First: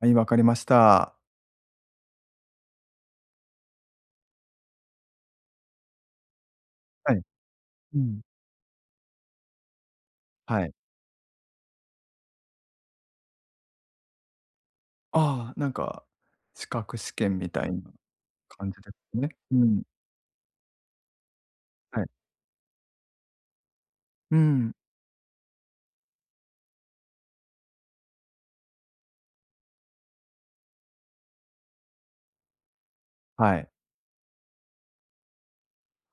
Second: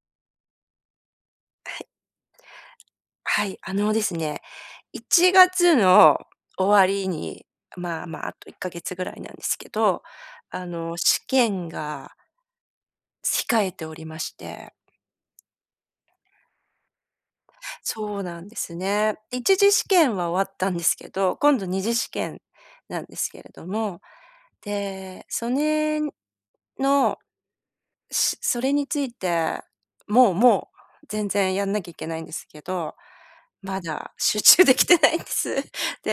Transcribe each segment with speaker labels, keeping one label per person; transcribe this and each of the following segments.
Speaker 1: はい、わかりました。
Speaker 2: はい。はい、あのですね1月の終わり
Speaker 1: はい。
Speaker 2: に、
Speaker 1: う
Speaker 2: まあま
Speaker 1: ん。
Speaker 2: あ、あと1か月ぐらいなんですけど、
Speaker 1: は
Speaker 2: あ
Speaker 1: い。
Speaker 2: の試験が控えておりまして。
Speaker 1: ああ、なんか資格試験みたいな
Speaker 2: そうなんで
Speaker 1: 感
Speaker 2: す
Speaker 1: じで
Speaker 2: ね。
Speaker 1: すね。
Speaker 2: い
Speaker 1: う
Speaker 2: ちじ
Speaker 1: ん。
Speaker 2: 試験は終わったんですけど、今度2次
Speaker 1: はい。
Speaker 2: 試験なんですけれども、
Speaker 1: うん。
Speaker 2: で、そねんの、しそれについて、もうもう全然やんなきゃいけないんですけど、
Speaker 1: はい。
Speaker 2: まだ集中できてないんです。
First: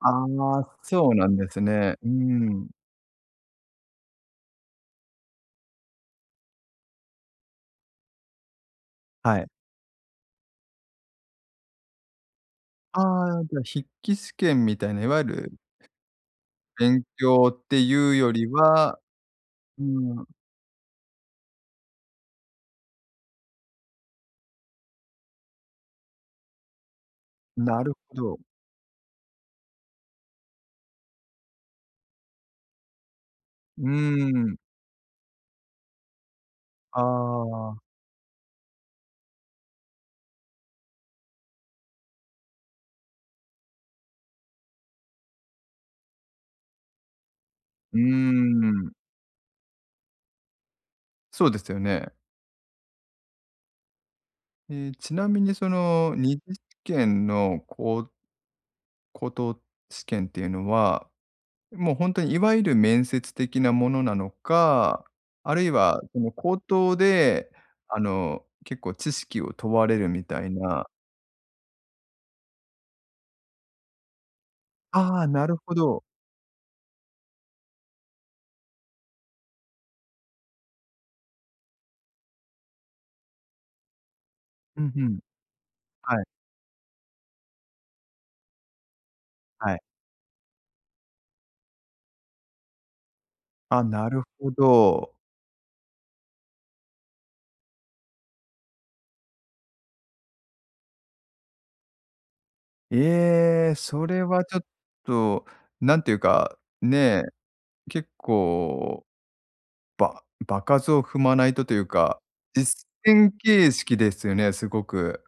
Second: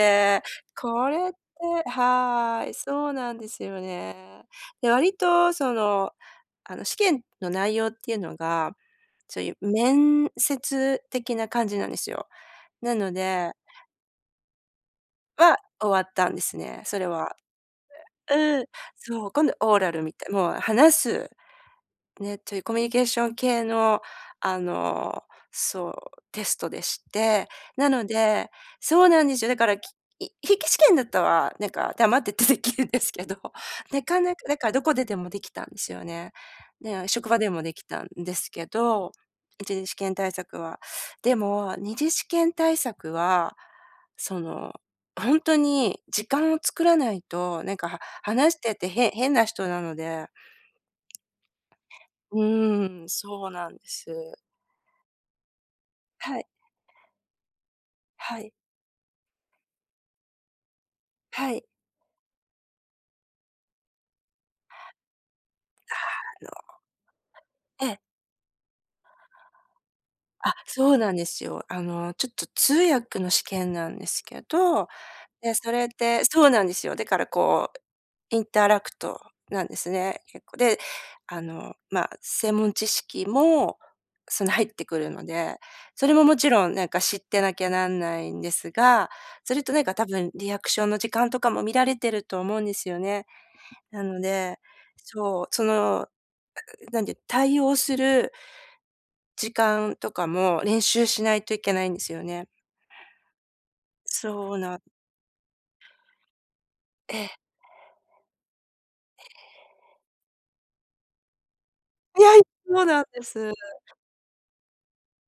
Speaker 1: ああ、そ
Speaker 2: こ
Speaker 1: うな
Speaker 2: れっ
Speaker 1: ん
Speaker 2: て
Speaker 1: ですね。うー
Speaker 2: は
Speaker 1: ん。
Speaker 2: い。そうなんですよね。で、割とその、あの試験の内容っていうのが、
Speaker 1: は
Speaker 2: そう
Speaker 1: い。
Speaker 2: いう面接的な感じなんですよ。なの
Speaker 1: ああ、
Speaker 2: で
Speaker 1: じゃ、筆記試験みたいな、いわゆ
Speaker 2: は、
Speaker 1: る
Speaker 2: 終わったんですね、そ
Speaker 1: 勉
Speaker 2: れは。
Speaker 1: 強っていうより
Speaker 2: うん、
Speaker 1: は、
Speaker 2: そう、今度オー
Speaker 1: う
Speaker 2: ラルみ
Speaker 1: ーん。
Speaker 2: て、もう話す、ね、というコミュニケーション系の、あのそう、テストでして、
Speaker 1: な
Speaker 2: な
Speaker 1: る
Speaker 2: の
Speaker 1: ほど。
Speaker 2: でそうなんですよ。だからき筆記試験だったは、なんか黙っててできるんですけど、
Speaker 1: う
Speaker 2: なかな
Speaker 1: ー
Speaker 2: かだ
Speaker 1: ん。
Speaker 2: からどこででもできたんですよね。
Speaker 1: あ
Speaker 2: で、職場でもで
Speaker 1: あ。
Speaker 2: きたんですけど、1次試験対策は。でも2次試験対策は、その、ほんとに時間を作らないと、なんか、
Speaker 1: うー
Speaker 2: は話してて
Speaker 1: ん。
Speaker 2: 変変な人なので。
Speaker 1: そうですよね。
Speaker 2: うーん、そうなんです。
Speaker 1: ええ、ちなみにそのに
Speaker 2: はい。
Speaker 1: じ試験のこう
Speaker 2: はい。
Speaker 1: 口頭試験っていうのは、
Speaker 2: はい。
Speaker 1: もうほんとにいわゆる面接的なものなのか、あるいはその口頭で
Speaker 2: あの。え
Speaker 1: あ
Speaker 2: え。
Speaker 1: の結構知識を問われるみたい
Speaker 2: あ、
Speaker 1: な。
Speaker 2: そうなんですよ。あのちょっと通訳の試験なんですけど、
Speaker 1: ああ、な
Speaker 2: で、
Speaker 1: る
Speaker 2: そ
Speaker 1: ほ
Speaker 2: れっ
Speaker 1: ど。
Speaker 2: てそうなんですよ。だからこうインターラクトなんですね、結構。で、あの、まあ、専門知識も、その入っ
Speaker 1: う
Speaker 2: て
Speaker 1: ん、
Speaker 2: く
Speaker 1: ふ
Speaker 2: る
Speaker 1: ん。
Speaker 2: ので、それ
Speaker 1: は
Speaker 2: も
Speaker 1: い。
Speaker 2: もちろんなんか知ってなきゃなんないんですが、それと
Speaker 1: はい。
Speaker 2: なんか多分リアクションの時間とかも見られてると思うんですよね。
Speaker 1: あ、
Speaker 2: な
Speaker 1: な
Speaker 2: の
Speaker 1: るほ
Speaker 2: で、
Speaker 1: ど。
Speaker 2: そう。その、ううなんていう、対応する時間とかも練習しないといけないんですよね。
Speaker 1: ええ、それは
Speaker 2: そ
Speaker 1: ちょ
Speaker 2: う
Speaker 1: っ
Speaker 2: な
Speaker 1: と、なんていうか
Speaker 2: え
Speaker 1: ね。
Speaker 2: え。
Speaker 1: 結構、
Speaker 2: ええ。
Speaker 1: ば場数を踏まないとというか、
Speaker 2: いやい、そう
Speaker 1: 実
Speaker 2: なんで
Speaker 1: 践
Speaker 2: す。
Speaker 1: 形式ですよね、すごく。